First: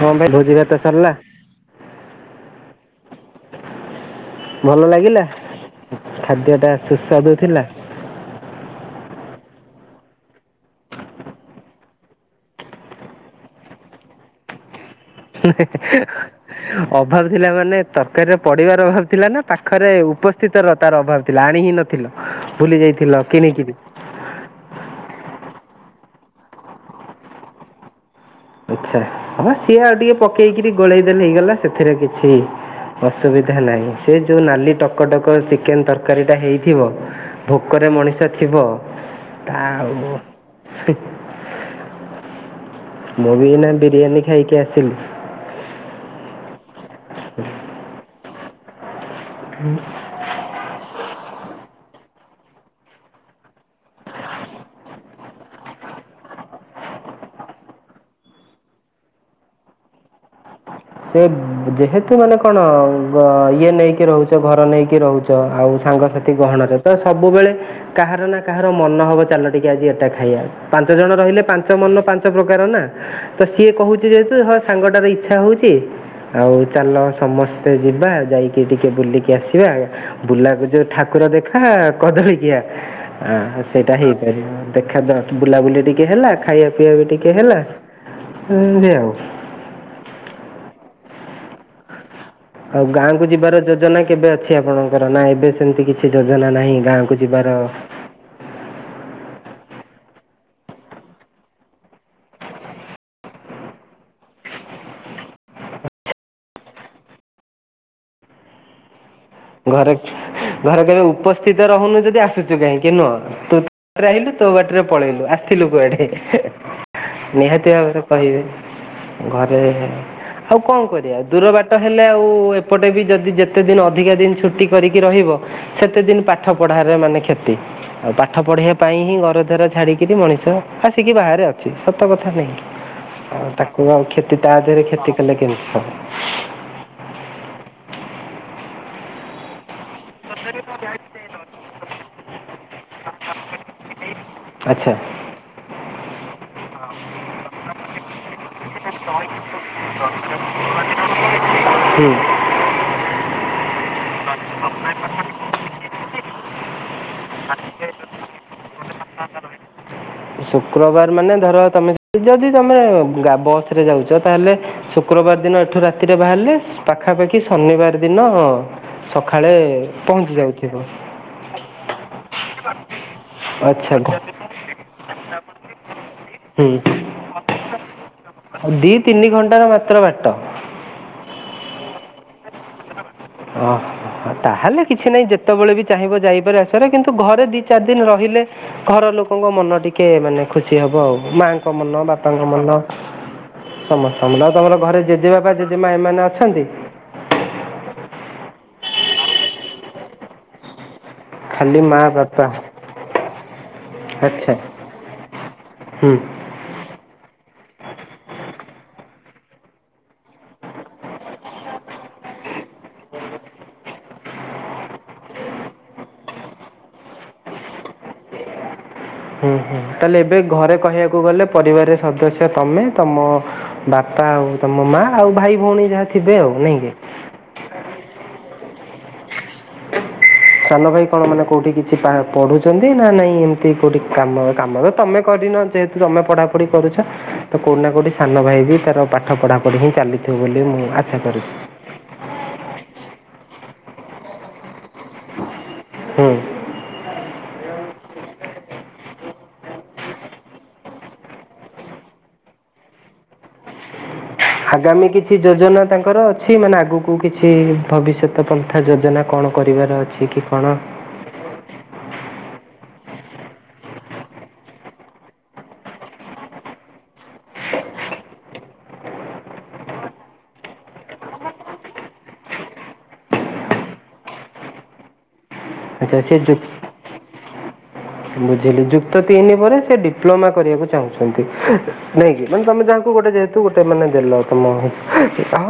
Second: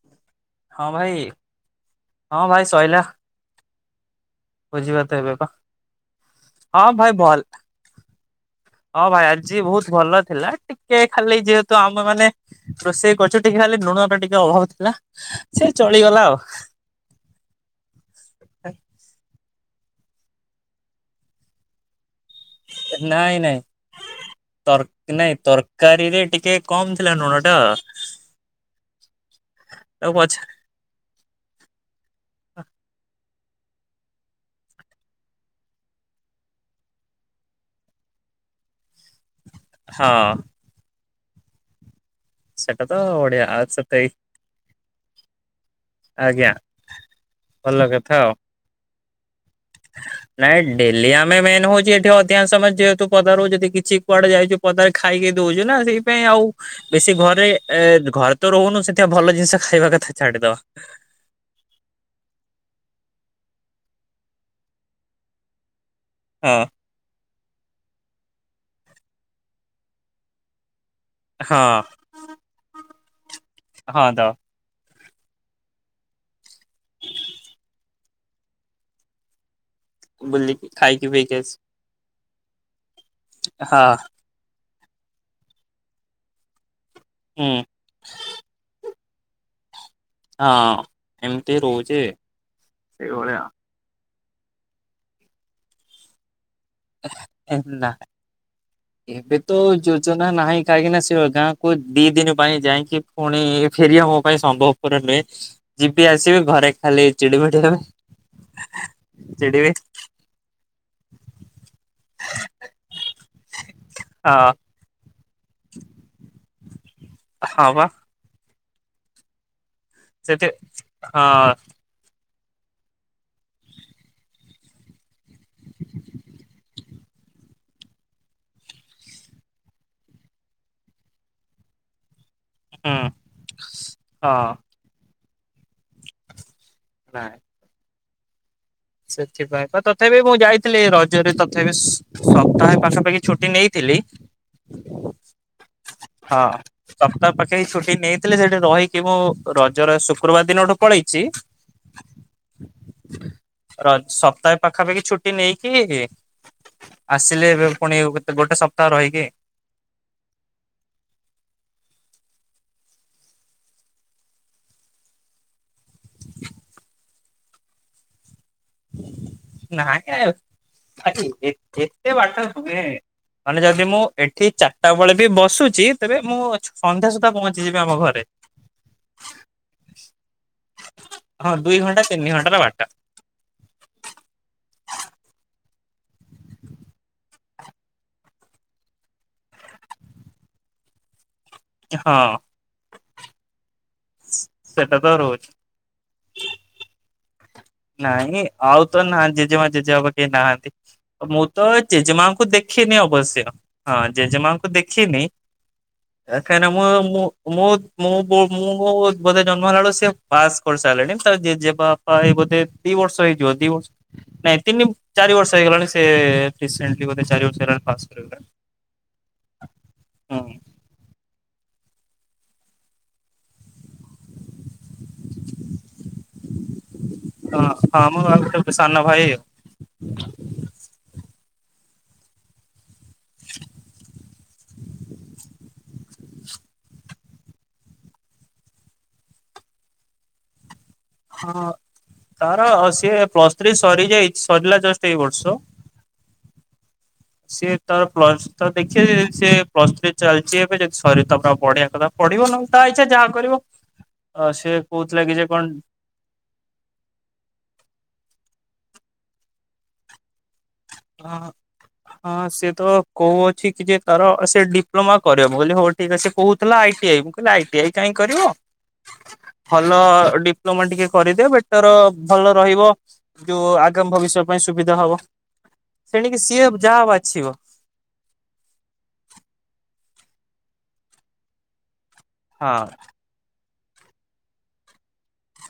ହଁ ଭାଇ ଭୋଜି ଭାତ ହଁ ଭାଇ ସରିଲା। ହଁ ଭାଇ ସଇଲା ଭଲ ଭୋଜିଭାତ ଲାଗିଲା ଏବେ ପା ଖାଦ୍ୟଟା ହଁ ଭାଇ ସୁସ୍ୱାଦୁ ଭଲ ଥଲା। ହଁ ଭାଇ ଆଜି ବହୁତ ଭଲ ଥିଲା ଟିକେ ଖାଲି ଯେହେତୁ ଆମେ ମାନେ ରୋଷେଇ କରୁଛୁ ଟିକେ ଖାଲି ଲୁଣଟା ଟିକେ ଅଭାବ ଥିଲା। ସେ ଚଳିଗଲା ଆଉ ଅଭାବ ଥିଲା ମାନେ ତରକାରୀରେ ପଡିବାର ଅଭାବ ଥିଲା ନା ପା ପାଖରେ ଉପସ୍ଥିତର ତାର ଅଭାବ ଥିଲା ଆଣି ହିଁ ନଥିଲା। ନାଇଁ ନାଇଁ ତର ନାଇଁ ତର୍କ କାରିରେ ଟିକେ କମ ଥିଲା ଲୁଣ ଟା। ଆଛା ହଁ ସିଏ ଆଉ ତାକୁ ଟିକେ ପଛେ ପକେଇକିରି ଗୋଳେଇ ଦେଲେ ହେଇଗଲା ସେଥିରେ କିଛି ଅସୁବିଧା ନାହିଁ ସେ ଯୋଉ ନାଲି ଟକଟକ ଚିକେନ ତରକାରୀ ଟା ହେଇଥିବ ଭୋକରେ ମଣିଷ ଥିବ ତା ହଁ ଆଉ। ସେଟା ତ ଓଡିଆ ବି ଆଉ ଏଇନା ବିରିୟାନୀ ଖାଇକି ଆସିଲି [unintelligible] ଆଜ୍ଞା। ଭଲ କଥା ଆଉ। ନାଇଁ ଡେଲି ଆମେ ମେନ୍ ହଉ ଯଠି ଅଧିକାଶ ସମୟ ଯେହେତୁ ପଦାରରୁ ଯଦି କିଛି କୁଆଡେ ଯାଇଛୁ ପଦାର ଖାଇକି ଦଉଛୁ ନା ସେଇପାଇ ଆଉ ବେଶୀ ଘରେ ଏ ଘରେ ତ ରହୁନୁ ସେଥିପ ଭଲ ଜିନିଷ ଖାଇବା କଥା ଛାଡିଦବା। ସେ ଯେହେତୁ ମାନେ କଣ ଗ ଇଏ ନେଇକି ରହୁଛ ଘର ନେଇକି ରହୁଛ ଆଉ ସାଙ୍ଗ ତି ହଁ ଗହଣରେ ତ ସବୁବେଳେ କାହାର ନା କାହାର ମନ ହବ ଚାଲ ଟିକେ ଆଜି ଏଟା ଖାଇବା। ପାଞ୍ଚ ଜଣ ରହିଲେ ପାଞ୍ଚ ହଁ ମନ ପାଞ୍ଚ ପ୍ରକାର ନା ତ ସିଏ କହୁଛି ହଁ ତ ଯେହେତୁ ହଁ ସାଙ୍ଗଟାର ଇଚ୍ଛା ହଉଛି। ଆଉ ଚାଲ ସମସ୍ତେ ଯିବା ଯାଇକି ଟିକେ ବୁଲିକି ଆସିବା। ବୁଲାକୁ ବୁଲିକି ଯୋଉ ଖାଇକି ଠାକୁର ପିଇକି ଆସି ଦେଖା କଦଳୀକିଆ ହଁ ସେଇଟା ହେଇପାରିବ। ଦେଖାଦ ବୁଲାବୁଲି ଟିକେ ହେଲା ଖାଇବା ପିଇବା ବି ଟିକେ ହୁଁ ହେଲା ଏମତି ଆଉ। ହଁ ଏମିତି ରହୁଚି। ଆଉ ଗାଁକୁ ଯିବାର ଯୋଜନା କେବେ ଅଛି ଆପଣଙ୍କର ନା ଏବେ ସେମିତି କିଛି ଯୋଜନା ନାହିଁ। ଗାଁକୁ ଯିବାର ନା ଏବେ ତ ଯୋ ଯୋଜନା ନାହିଁ କାହିଁକି ନା ସେ ଗାଁକୁ ଦି ଦିନ ପାଇଁ ଯାଇକି ପୁଣି ଫେରିବା ମୋ ପାଇଁ ସମ୍ଭବପର ନୁହେଁ ଯିବି ଆସିବି ଘରେ ଖାଲି ଚିଡି ମିଡି ହେବେ। ଚିଡିବି ଘରେ ଘରେ କେବେ ଉପସ୍ଥିତ ରହୁନୁ ଯଦି ଆସୁଛୁ କାହିଁକି ନୁହଁ ତୁ ତୋର ଆଇଲୁ ତୋ ହଁ ବାଟରେ ପଳେଇଲୁ ଆ ଥିଲୁ କୁଆଡେ ହଁ ନିହାତି ବା ଭାବରେ କହିବେ ଘରେ। ସେଠି ଆଉ କଣ କରିବା ଦୂର ହଁ ବାଟ ହେଲେ ଆଉ ଏପଟେ ବି ଯଦି ଯେତେ ଦିନ ଅଧିକା ଦିନ ଛୁଟି କରିକି ରହିବ ସେତେ ଦିନ ପାଠ ପଢାରେ ମାନେ କ୍ଷତି। ଆଉ ପାଠ ପଢିବା ପାଇଁ ହିଁ ଗର ଛାଡିକିରି ମଣିଷ ଆସିକି ବାହାରେ ଅଛି ସତ କଥା। ହୁଁ ଆଉ ତାକୁ ଆଉ କ୍ଷତି ତା ହଁ ଦେହରେ କ୍ଷତି କଲେ କେମିତି ହବ। ନା। ସେଥିପାଇଁ ତ ତ ତଥାପି ମୁଁ ଯାଇଥିଲି ରଜରେ ତଥାପି ସ୍- ସପ୍ତାହେ ପାଖାପାଖି ଛୁଟି ନେଇଥିଲି ଆଚ୍ଛା। ହଁ। ସପ୍ତାହ ପାଖେ ଛୁଟି ନେଇଥିଲେ ସେଠି ରହିକି ମୁଁ ରଜର ଶୁକ୍ରବାର ଦିନଠୁ ପଳେଇଛି। ହୁଁ। ରଜ ସପ୍ତାହେ ପାଖାପାଖି ଛୁଟି ନେଇକି ଆସିଲେ ଏବେ ପୁଣି ଗୋଟେ ସପ୍ତାହ ରହିବି। ଶୁକ୍ରବାର ମାନେ ଧର ତମେ ଯଦି ତମେ ବସ ରେ ଯାଉଛ ତାହେଲେ ଶୁକ୍ରବାର ଦିନ ଏଠୁ ରାତିରେ ବାହାରିଲେ ପାଖାପାଖି ଶନିବାର ଦିନ ସକାଳେ ନାଇଁ ପହଞ୍ଚି ଯାଇଥିବ। ଭାଇ ଏତେ ବାଟ ନୁହେଁ ମାନେ ଯଦି ଆଚ୍ଛା ମୁଁ ଏଠି ଚାରିଟା ବେଳେ ବି ବସୁଛି ତେବେ ମୁଁ ଅଚ୍ଛ ହୁଁ ସନ୍ଧ୍ୟା ସୁଦ୍ଧା ପହଞ୍ଚିଯିବି ଆମ ଘରେ। ଦି ତିନି ଘଣ୍ଟାର ମାତ୍ର ବାଟ। ହଁ ଦୁଇ ଘଣ୍ଟା ତିନି ଘଣ୍ଟା ର ବାଟ। ଓହୋ ତାହେଲେ କିଛି ନାହିଁ ଯେତେବେଳେ ବି ଚାହିଁବ ଯାଇପାରେ ଆସାରେ କିନ୍ତୁ ଘରେ ଦି ଚାରି ଦିନ ରହିଲେ ଘରର ଲୋକଙ୍କ ମନ ଟିକେ ମାନେ ଖୁସି ହବ ଆଉ ମାଙ୍କ ଙ୍କ ମନ ହଁ ବାପାଙ୍କ ମନ ସମସ୍ତ ତମର ତମର ସେଟା ଘରେ ତ ଜେଜେ ରହୁଛି। ବାପ ଜେଜେ ମା ଏମାନେେ ଅଛନ୍ତି? ନାଇଁ ଆଉ ତ ନାହାନ୍ତି ଜେଜେମା ଜେଜେ ବାପା କେହିଁ ନାହାନ୍ତି। ମୁଁ ତ ଖାଲି ମା ବାପା ଜେଜେମାଙ୍କୁ ଦେଖିନି ଅବଶ୍ୟ ହଁ ଆଚ୍ଛା ଜେଜେମାଙ୍କୁ ଦେଖିନି ହୁଁ କାହିଁକିନା ମୁଁ ମୁଁ ମୁଁ ମୁଁ ମୁଁ ବୋଧେ ଜନ୍ମ ହେଲା ବେଳକୁ ସ ସେଏ ପାସ୍ କରିସାରିଲେଣି ତେଜେ ବାପା ଏ ବୋଧେ ଦିଇ ବର୍ଷ ହେଇଥିବ ଦିଇ ବର୍ଷ ନାଇଁ ତିନି ଚାରି ବର୍ଷ ହେଇଗଲାଣି ସେ ରିସେଣ୍ଟଲି ବୋଧେ ଚାରି ବର୍ଷ ହେଲାଣି ପାସ୍ କରିଗଲେନି। ହୁଁ ହୁଁ ତାହେଲେ ଏବେ ଘରେ କହିବାକୁ ଗଲେ ପରିବାର ସଦସ୍ୟ ତମେ ତମ ବାପା ଆଉ ତମ ମା ଆଉ ଭାଇ ଭଉଣୀ ଯାହା ଥିବେ ଆଉ ନାଇକି। ହଁ ହଁ ମୁଁ ଆଉ ଗୋଟେ ସାନ ଭାଇ। [inaudible] ସାନ ଭାଇ କଣ ମାନେ କୋଉଠି କିଛି ପା-ପଢୁଛନ୍ତି? ନା ନାଇଁ ଏମିତି କୋଉଠି କାମ କାମ ତମେ କରିନ ଯେହେତୁ ତମେ ପଢା ପଢି କରୁଛ ତ କୋଉଠି ନା କୋଉଠି ସାନ ଭାଇ ବି ତାର ପାଠ ପଢା ପଢି ହିଁ ଚାଲିଥିବ ବୋଲି ମୁଁ ଆଶା କରୁଛି ହଁ ତାର ଆଉ ସିଏ ପ୍ଲସ ସରିଯାଇ ସରିଲା ଜଷ୍ଟ ଏଇ ବର୍ଷ। ହୁଁ ସିଏ ତାର ପ୍ଲସ ତ ଦେଖିବେ ସ ପ୍ଲସ ଥ୍ରୀ ଚାଲିଛି ଏବେ ଯଦି ସର ତାର ପଢ଼ିବା କଥା ଯଦି ପଢ଼ିବ ପଢିବ ନହ ତା ଇଚ୍ଛା ଯାହା କରିବ। ସେ ଆଗାମୀ କହୁଥିଲା କି କିଛି ଯେ କଣ ଯୋଜନା ତାଙ୍କର ଅଛି ମାନେ ଆଗକୁ କିଛି ଭବିଷ୍ୟତ ପନ୍ଥା ଯୋଜନା। କଣ କରିବାର ଅଛି କି? କ'ଣ ହଁ ହଁ ସେ ତ କହୁ ଅଛି କି ଯେ ତାର ସେ ଡିପ୍ଲୋମା କରିବ ବୋଲିି ହଉ ଠିକ ସେ କହୁଥିଲା ଆଇଟି ଆଇ। ଆଇଟି ଆଇ କାହିଁ କରିବ? ଭଲ ଡିପ୍ଲୋମା ଟିକେ କରିଦେ ବେଟର ଭଲ ରହିବ। ଯୋଉ ଆଗାମୀ ଭବିଷ୍ୟ ପାଇଁ ସୁବିଧା ହବ। ଆଛା ସେ ତେଣିକି ଯୁ ସିଏ ଯାହା ବାଛିବ ବୁଝିଲି ଯୁକ୍ତ ତିନି ପରେ ସେ ଡିପ୍ଲୋମା କରିବାକୁ ଚାହୁଁଛନ୍ତି ନାଇକି ମାନେ ହଁ ତମେ ଯହାକୁ ଗୋଟେ ଯେ ଗୋଟେ ମାନେ ଦେଲ ତମ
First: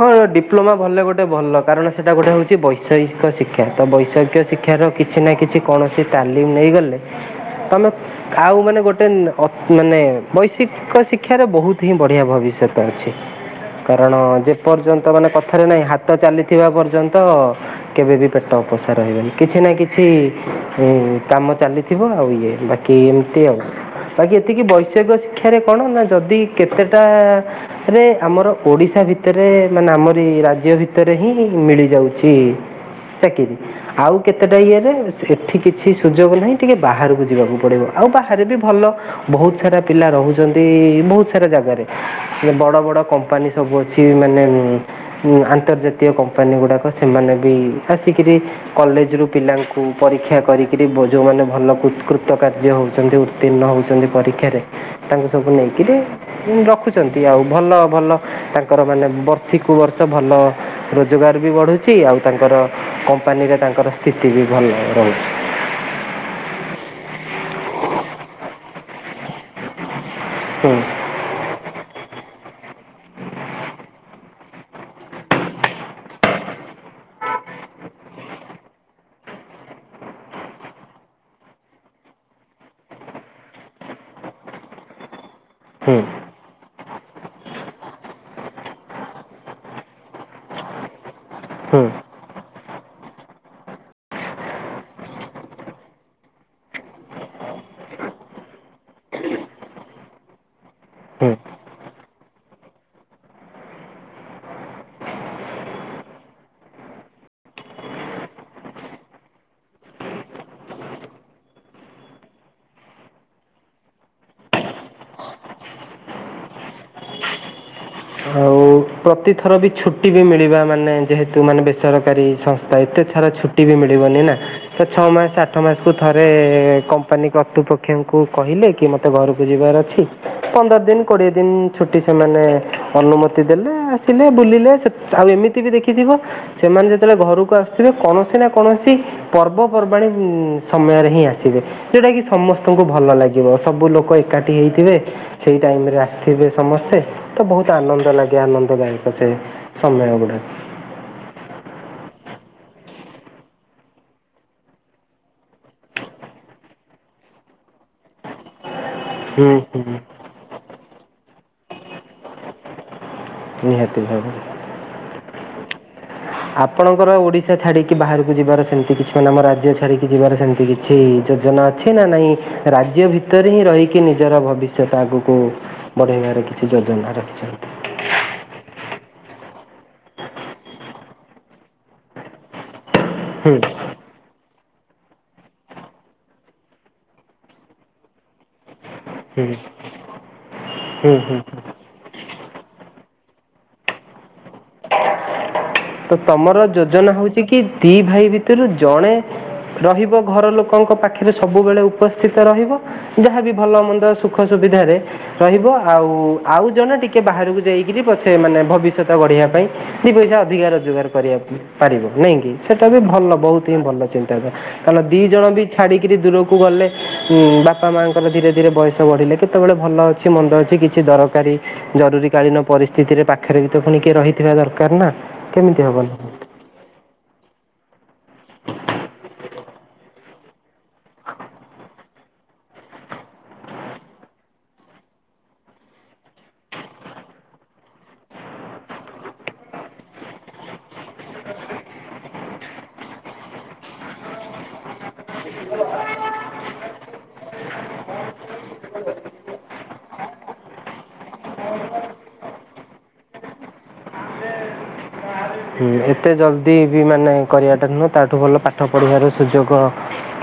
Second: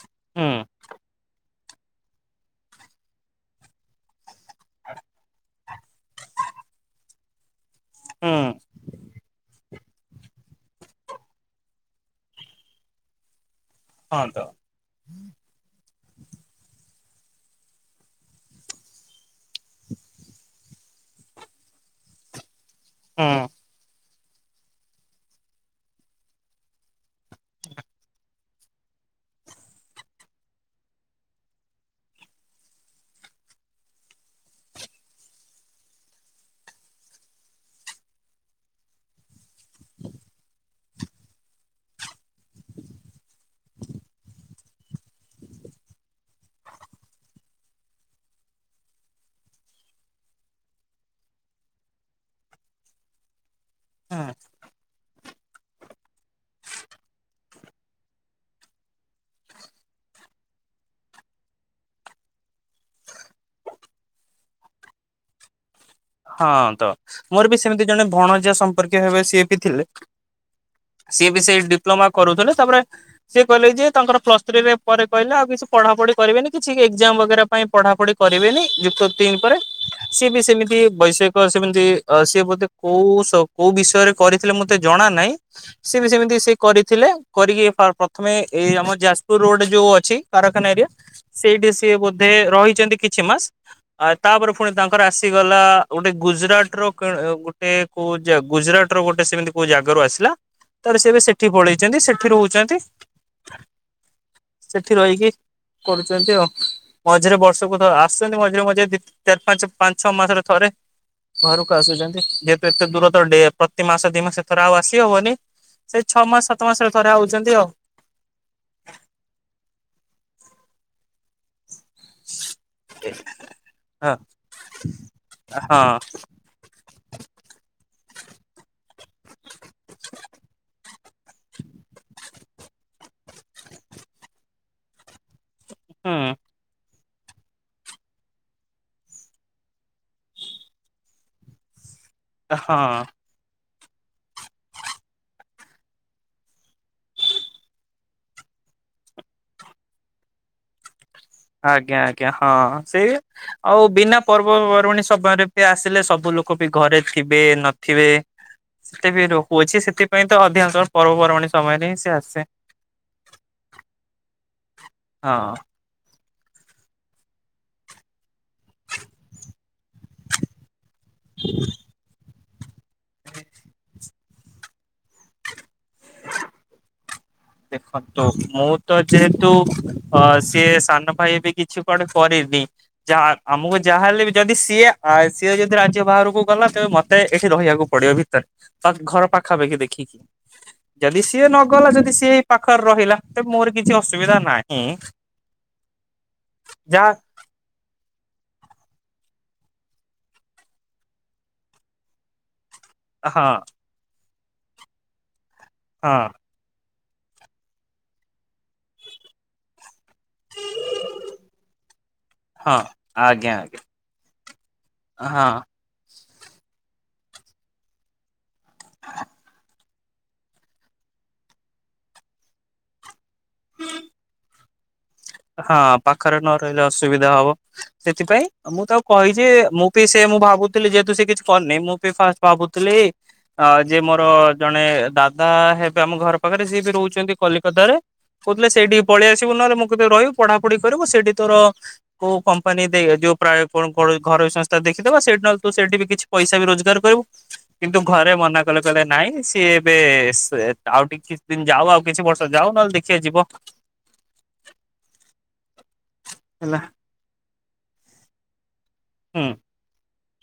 ହଁ ହୁଁ ଡିପ୍ଲୋମା ଭଲଲେ ଗୋଟେ ଭଲ। କାରଣ ସେଇଟା ଗୋଟେ ହେଉଛି ବୈଷୟିକ ଶିକ୍ଷା ତ ବୈଷୟିକ ଶିକ୍ଷାର କିଛି ନା କିଛି କୌଣସି ତାଲିମ ନେଇଗଲେ ତମେ ହୁଁ ଆଉ ମାନେ ଗୋଟେ ମାନେ ବୈଶିକ ଶିକ୍ଷାର ବହୁତ ହିଁ ବଢିଆ ଭବିଷ୍ୟତ ଅଛି। କାରଣ ହଁ ତ ଯେ ପର୍ଯ୍ୟନ୍ତ ମାନେ କଥାରେ ନାହିଁ ହାତ ପ [unintelligible] ଚାଲିଥିବା ପର୍ଯ୍ୟନ୍ତ କେବେ ବିି ପେଟ ଅପୋସା ରହିବନି, କିଛି ନା କିଛି କିଛି କାମ ଚାଲିଥିବ ଆଉ ଇଏ, ବାକି ହୁଁ ଏମିତି ଆଉ ବାକି ଏତିକି ବୈଷୟିକ ଶିକ୍ଷାରେ କଣ ନା ଯଦି କେତେଟା ରେ ଆମର ଓଡିଶା ଭିତରେ ମାନେ, ଆମରି ରାଜ୍ୟ ଭିତରେ ହିଁ ମିଳିଯାଉଛି। ଚାକିରି ଆଉ କେତେ? ଇରେ ଏଠି କିଛି ସୁଯୋଗ ନାହିଁ ଟିକେ ବାହାରକୁ ଯିବାକୁ ପଡିବ ଆଉ ବାହାରେ ବି ଭଲ ବହୁତ ବହୁତ ସାରା ପିଲା ରହୁଛନ୍ତି, ବହୁତ ସାରା ଜାଗାରେ, ବଡ ବଡ କମ୍ପାନୀ ସବୁ ଅଛି, ମାନେ ଆନ୍ତର୍ଜାତୀୟ କମ୍ପାନୀ ଗୁଡାକ, ସେମାନେ ବି ଆସିକରି କଲେଜ ରୁ ପିଲାଙ୍କୁ ପରୀକ୍ଷା କରିକିରି ଯେଉଁମାନେ ଭଲକୃତ କାର୍ଯ୍ୟ ହେଉଛନ୍ତି ଉତୀର୍ଣ୍ଣ ହଉଛନ୍ତି ହୁଁ ପରୀକ୍ଷାରେ ତାଙ୍କୁ ସବୁ ନେଇକିରି ରଖୁଛନ୍ତି ଆଉ ଭଲ ଭଲ ତାଙ୍କର ମାନେ ବର୍ଷିକୁୁ ବର୍ଷ ଭଲ ରୋଜଗାର ବି ବଢୁଛି ଆଉ ତାଙ୍କର କମ୍ପାନୀରେ ତାଙ୍କର ସ୍ଥିତି ବି ଭଲ ରହୁଛି। ହଁ ତ ମୋର ବି ସେମିତି ଜଣେ ଭଣଜିଆ ସମ୍ପର୍କୀୟ ହେବେ ସିଏ ବି ଥିଲେ। ସେ ବି ସେଇଠି ଡିପ୍ଲୋମା କରୁଥିଲେ, ତାପରେ ସିଏ କହିଲେ ଯେ ତାଙ୍କର ପ୍ଲସ୍ ଥ୍ରୀରେ ପରେ କହିଲେ -ଆଉ କିଛି ପଢାପଢି କରିବେନି କିଛି କି ଏଜାମ ବଗେରା ପାଇଁ ପଢାପଢି କରିବେନି, ଯୁକ୍ତ ତିନି ପରେ, ସିଏ ବି ସେମିତି ବୈଷୟିକ ସେମିତି ସିଏ ବୋତେ କୋଉ କୋଉ ବିଷୟରେ କରିଥିଲେ ମତେ ଜଣା ନାହିଁ ହୁଁ ହୁଁ ସେମିତି ସେ କରିଥିଲେ କରିକି ପ୍ରଥମେ ଏଇ ଆମ ଯାଜପୁର ରୋଡ ଯୋଉ ଅଛି କାରଖାନା ଏରିଆ ସେଇଠି ହୁଁ ସିଏ ବୋଧେ ରହିଛନ୍ତି କିଛି ମାସ, ତାପରେ ପୁଣି ତାଙ୍କର ଆସିଗଲା ଗୋଟେ ଗୁଜୁରାଟ ର ଗୋଟେ କୋଉ ଗୁଜୁରାଟ ର ଗୋଟେ ସେମିତି କୋଉ ଜାଗାରୁ ଆସିଲା। ତାର ସେ ଏବେ ହୁଁ ସେଠି ପଳେଇଛନ୍ତି, ସେଠି ରହୁଛନ୍ତି ସେଠି ରହିକି କରୁଛନ୍ତି, ଆଉ ମଝିରେ ବର୍ଷକୁ ଥ ଆସୁଛନ୍ତି, ମଝିରେ ମଝିରେ ଦ ଚାରି ପାଞ୍ଚ ପାଞ୍ଚ ଛଅ ମାସରେ ଥରେ ଘରକୁ ଆସୁଛନ୍ତି, ଯେହେତୁ ଏତେ ଦୂର ତ ପ୍ରତି ମାସ ଦି ମାସଥର ଆଉ ଆସି ହବନି। ସେଇ ଛଅ ମାସ ସାତ ମାସରେ ଥରେ ଆଉଛନ୍ତି ଆଉ ଆଉ ପ୍ରତିଥର ବି ଛୁଟି ବି ମିଳିବା ମାନେ ଯେହେତୁ ମାନେ ବେଶୀ ସରକାରୀ ସଂସ୍ଥା ଏତେ ଥର ଛୁଟି ବି ହଁ ମିଳିବନି ନା ତ ଛଅ ମାସ ଆଠ ମାସକୁ ଥରେ କମ୍ପାନୀ କର୍ତ୍ତୃପକ୍ଷଙ୍କୁ କହିଲେ କି ମତେ ଘରକୁ ଯିବାର ଅଛି, ପନ୍ଦର ଦିନ କୋଡିଏ ଦିନ ଛୁଟି ସେମାନେ ଅନୁମତି ଦେଲେ, ଆସିଲେ, ବୁଲିଲେ ଆଉ ଏମିତି ବି ଦେଖିଥିବ ହୁଁ ସେମାନେ ଯଦି ଯେତେବେଳେ ଘରକୁ ଆସୁଥିବେ କୌଣସି ନା କୌଣସି ପର୍ବପର୍ବାଣୀ ସମୟରେ ହିଁ ଆସିବେ। ସେଇଟା କି ସମସ୍ତଙ୍କୁ ହଁ ଭଲ ଲାଗିବ। ସବୁ ଲୋକ ଏକାଠି ହେଇଥିବେ, ସେଇ ଟାଇମ ରେ ଆସିଥିବେ ସମସ୍ତେ, ତ ବହୁତ ଆନନ୍ଦ ଲାଗେ। ନି ଆାନନ୍ଦ ଦାୟକ ସେ ସମ୍ମେଳନଟା। ଆଜ୍ଞା, ଆଜ୍ଞା, ହଁ ସେଇ ଆଉ ବିନା ପର୍ବପର୍ବାଣୀ ସମୟରେ ବି ଆସିଲେ ସବୁ ଲୋକ ବି ଘରେ ଥିବେ, ନଥିବେ, ସେତେ ବି ହୁଁ ରହୁଅଛି ହୁଁ ସେଥିପାଇଁ ତ ଅଧିକାଂଶ ପର୍ବପର୍ବାଣୀ ସମୟରେ ହିଁ ସେ ଆସେ। ନିହାତି ଭାବରେ ହଁ ଆପଣଙ୍କର ଓଡିଶା ଛାଡିକି ବାହାରକୁ ଯିବାର ସେମିତି କିଛି ମାନେ, ଆମ ରାଜ୍ୟ ରିକି ଯିବାର ସେମିତି କିଛି ଯୋଜନା ଅଛି ନା ନାଇଁ? ରାଜ୍ୟ ଭିତରେ ହିଁ ରହିକି ନିଜର ଭବିଷ୍ୟତ ଆଗକୁ ବଢେଇବାର କିଛି ଯୋଜନା ର? ଦେଖନ୍ତୁ, ମୁଁ ତ ଯେହେତୁ ଅ ସିଏ ସାନ ଭାଇ ବି କିଛି କଣ କରିନି ଯାହା, ହୁଁ ଆମକୁ ଯାହାହ ହେଲେ ବି ଯଦି ସିଏ ସିଏ ଯଦି ରାଜ୍ୟ ବାହାରକୁ ଗଲା ତେବେ ମତେ ଏଠି ରହିବାକୁ ପଡିବ ଭିତରେ ତା ଘର ହୁଁ ପାଖାପାଖି ଦେଖିକି, ହୁଁ ଯଦି ହୁଁ ସିଏ ନଗଲା ଯଦି ସିଏ ଏଇ ରହିଲା ତ, ମୋର କିଛି ଅସୁବିଧା ନାହିଁ। ତ ତମର ଯାହା ଯୋଜନା ହଉଛି କି, ଦି ଭାଇ ଭିତରୁ ଜଣେ ରହିବ ଘର ଲୋକଙ୍କ ପାଖରେ ସବୁବେଳେ ଉପସ୍ଥିତ ରହିବ। ଯାହାବି ହଁ ଭଲ ମନ୍ଦ ସୁଖ ସୁବିଧାରେ ରହିବ ଆଉ, ହଁ ଆଉ ଜଣେ ଟିକେ ଟିକେ ବାହାରକୁ ଯାଇକିରି ପଛେ ମାନେ ଭବିଷ୍ୟତ ଗଢିବା ପାଇଁ ଛି ପଇସା ଅଧିକା ରୋଜଗାର କରିବା ପାରିବ ନାଇଁ କିି ହଁ ସେଇଟା ବି ଭଲ ଆଜ୍ଞା ବହୁତ ହିଁ ଆଜ୍ଞା ଭଲ ଚିନ୍ତାଧାରା ତାଲ ଦି ଜଣ ହଁ। ବି ଛାଡିକିରି ଦୂରକୁ କୁ ଗଲେ ବାପା ମାଙ୍କର ଧୀରେ ଧୀରେ ବୟସ ବଢିଲେ କେତେବେଳେ ଭଲ ଅଛି ମନ୍ଦ ଅଛି କିଛି ଦରକାରୀ ଜରୁରୀ କାଳୀନ ପରିସ୍ଥିତିରେ ପାଖରେ ବି ତ ପୁଣି କିଏ ରହିଥିବା ଦରକାର ନା। ହଁ କେମିତି ହବ ପାଖରେ ନ ରହିଲେ ଅସୁବିଧା ହବ ସେଥିପାଇଁ ମୁଁ ତାକୁ କହିଚି ମୁଁ ତେ ସେ ମୁଁ ଭାବୁଥିଲି ଯେହେତୁ ସେ କିଛି କରିନି ମୁଁ ବି ଫାଷ୍ଟ ଭାବୁଥିଲି ଅ ଯେ ମୋର ଜଣେ ଦାଦା ହେବେ ଆମ ଘର ପାଖରେ ସିଏ ବି ରହୁଚନ୍ତି କଲିକତାରେ। କହୁଥିଲେ ସେଠି ପଳେଇ ଆସିବୁ ନହେଲେ ମୁଁ ରହିବୁ ପଢାପଢି କରିବୁ ସେଠି ତୋ କୋଉ କମ୍ପାନୀ ଦେଇ ଯୋଉ ପ୍ରାୟ ଘରୋଇ ସଂସ୍ଥା ଦେଇ ଦେଖିଦବ ସେଠି ନହେଲେ ତୁ ସେଠି ବି କିଛି ପଇସା ବି ରୋଜଗାର କରିବୁ କିନ୍ତୁ ଘରେ ମନା କଲେ କହିଲେ ନାଇଁ ସିଏ ଏବେ ଏ ସେ ଆଉ ଟିକେ କିଛି ଦିନ ଯାଉ ଆଉ କିଛି ବର୍ଷ ଯାଉ ନହେଲେ ଦେଖିଆ ଯିବ। ହୁଁ ଏତେ ଜଲଦି ହେଲା ବି ମାନେ କରିବାଟା ନୁହଁ ତାଠୁ ଭଲ ପା ପାଠ ପଢିବାର ହୁଁ ସୁଯୋଗ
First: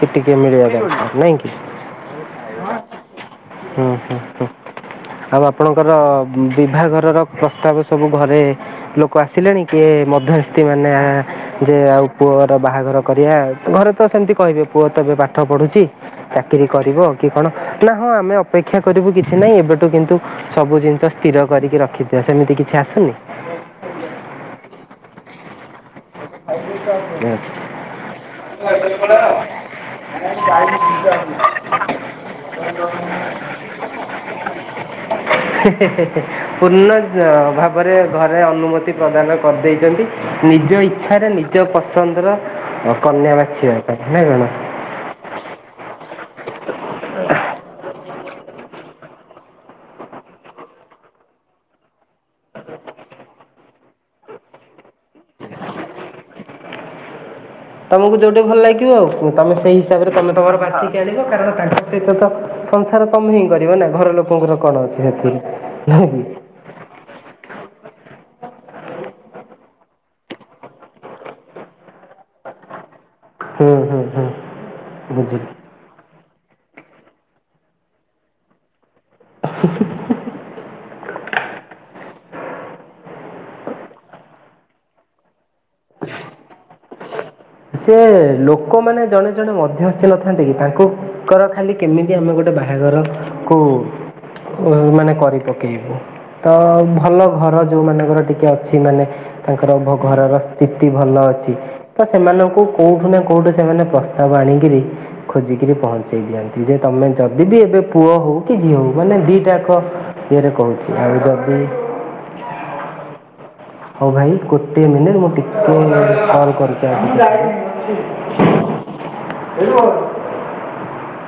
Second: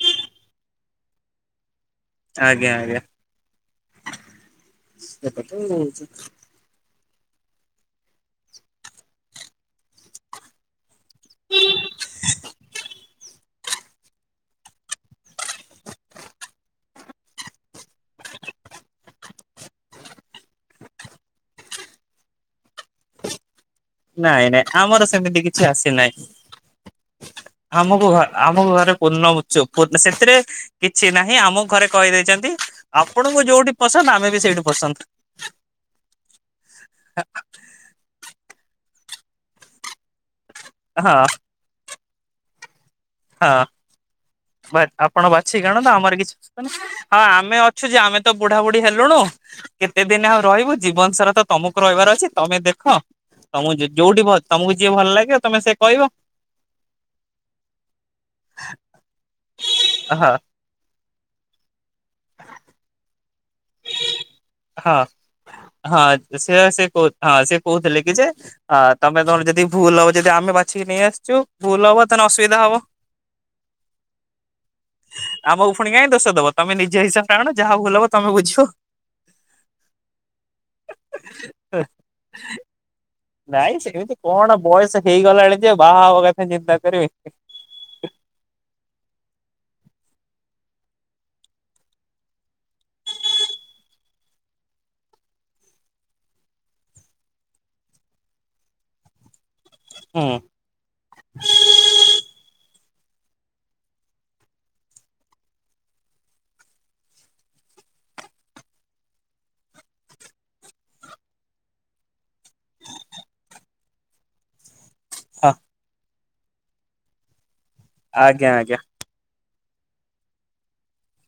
କେ ଟିକେ ମିଳିବା ଦରକାର ନାଇଁ କି ଆଜ୍ଞା ଆଜ୍ଞା। ହୁଁ ହୁଁ ହୁଁ ଆଉ ଆପଣଙ୍କର ବିଭାଘରର ପ୍ରସ୍ତାବ ସବୁ ଘରେ ଲୋକ ଆସିଲେଣି କିଏ ମଧ୍ୟସ୍ଥି ମାନେ ଯେ ଆଉ ପୁଅର ବାହାଘର କରିୟା। ଘରେ ତ ସେମିତି କହିବେ ପୁଅ ତ ଏବେ ପାଠ ପଢୁଚି ଚାକିରି କରିବ କି କଣ ନା ହଁ ଆମେ ଅପେକ୍ଷା କରିବୁ କିଛି ନାହିଁ ଏବେଠୁ କିନ୍ତୁ ସବୁ ଜିନିଷ ସ୍ଥିର କରିକି ରଖିଥିବ ସେମିତି କିଛି ଆସୁନି। ନାଇଁ ନାଇଁ ଆମର ସେମିତି କିଛି ଆସିନାଇ। ହୁଁ। ଆମକୁ ଘ ଆମକୁ ଘରେ ପୂର୍ଣ୍ଣ ମୁଚକ ପାଇଁ ସେଥିରେ କିଛି ନାହିଁ ଆମକୁ ଘରେ କହିଦେଇଚନ୍ତି ଆପଣଙ୍କୁ ଯୋଉଠି ପସନ୍ଦ ଆମେ ବି ସେଇଠି ପସନ୍ଦ। ହେ ହେ ହେ ପୂର୍ଣ ଭାବରେ ଘରେ ଅନୁମତି। ପ୍ରଦାନ କରିଦେଇଚନ୍ତି ନିଜ ହଁ ଇଚ୍ଛାରେ ନିଜ ପସନ୍ଦର କନ୍ୟା ବାଛିବ ହଁ ନା କ'ଣ ଆପଣ ବାଛିକି ଆଣତୁ ଆମର କିଛି ଯିବନି ହଁ ଆମେ ଅଛୁ ଯେ ଆମେ ତ ବୁଢା ବୁଢୀ ହେଲୁଣୁ କେତେ ଦିନ ଆଉ ରହିବୁ ଜୀବନ ସାରା ତ ତମକୁ ରହିବାର ଅଛି ତମେ ଦେଖ ତମ କୁ ଯିଏ ଯୋଉଠି ତମକୁ ଯିଏ ଭଲ ଲାଗିବ ତମେ ସେ କହିବ। ତମକୁ ଯୋଉଠି ଭଲ ଲାଗିବ ଆଉ ତମେ ସେଇ ହିସାବରେ ହଁ ତମେ ତମର ପାଟି କାଢିବ। କାରଣ ତାଙ୍କ ସହିତ ତ ସଂସାର ତମେ ହିଁ କରିବ ନା ଘର ଲୋକଙ୍କର କଣ ହଁ। ଅଛି ସେଥିରେ ନୁହେଁ କି ହଁ ସେ ସେ କହୁ ହଁ ସେ କହୁଥିଲେ କି ଯେଁ ତମେ ତମର ଯଦି ଭୁଲ ହବ ଯଦି ଆମେ ବାଛିିକି ନେଇ ଆସିଚୁ ଭୁଲ ହବ ତାହେଲେ ଅସୁବିଧା ହବ। ହୁଁ ହୁଁ ହୁଁ ବୁଝିଲି ଆମକୁ ପୁଣି କାଇଁ ଦୋଷ ଦବ ତମେ ନିଜେ ହିସାବରେ ଆଣ। ଯାହା ହଉ ଭଲ ହବ ତମେ ବୁଝିବ। [inaudible] ନାଇଁ ସେମିତି କଣ ବୟସ ହେଇଗଲାଣି ବାହା କଥା ଚିନ୍ତା କରିବି। ସେ ଲୋକମାନେ ଜଣେ ଜଣେ ମଧ୍ୟ ହେଲ ନଥାନ୍ତି କି ତାଙ୍କୁ ଙ୍କର ଖାଲି କେମିତି ଆମେ ଗୋଟେ ବାହାଘରକୁ ମାନେ କରି ପକେଇବୁ। ତ ଭଲ ଘର ଯୋଉ ମାନଙ୍କର ଟିକେ ଅଛି ମାନେ ତାଙ୍କର ହୁଁ ଘରର ସ୍ଥିତି ଭଲ ଅଛି। ଲୋକ କୋଉଠୁ ନା କୋଉଠୁ ସେମାନେ ପ୍ରସ୍ତାବ ଆଣିକିରି ଖୋଜିକିରି ପହଞ୍ଚେଇ ଦିଅନ୍ତି ଯେ ତମେ ଯଦି ଦିବି ଏବେ ପୁଅ ହଉ କି ଝିଅ ହଉ ମାନେ ଦିଟାକ ଇଏରେ କହୁଛି ଆଉ ଯଦି ହ ହଉ ଭାଇ ଗୋଟିଏ ମିନିଟ ମୁଁ ହଁ ଟିକେ କଲ କରିଚି ଆ ଆଜ୍ଞା ଆଜ୍ଞା। [inaudible]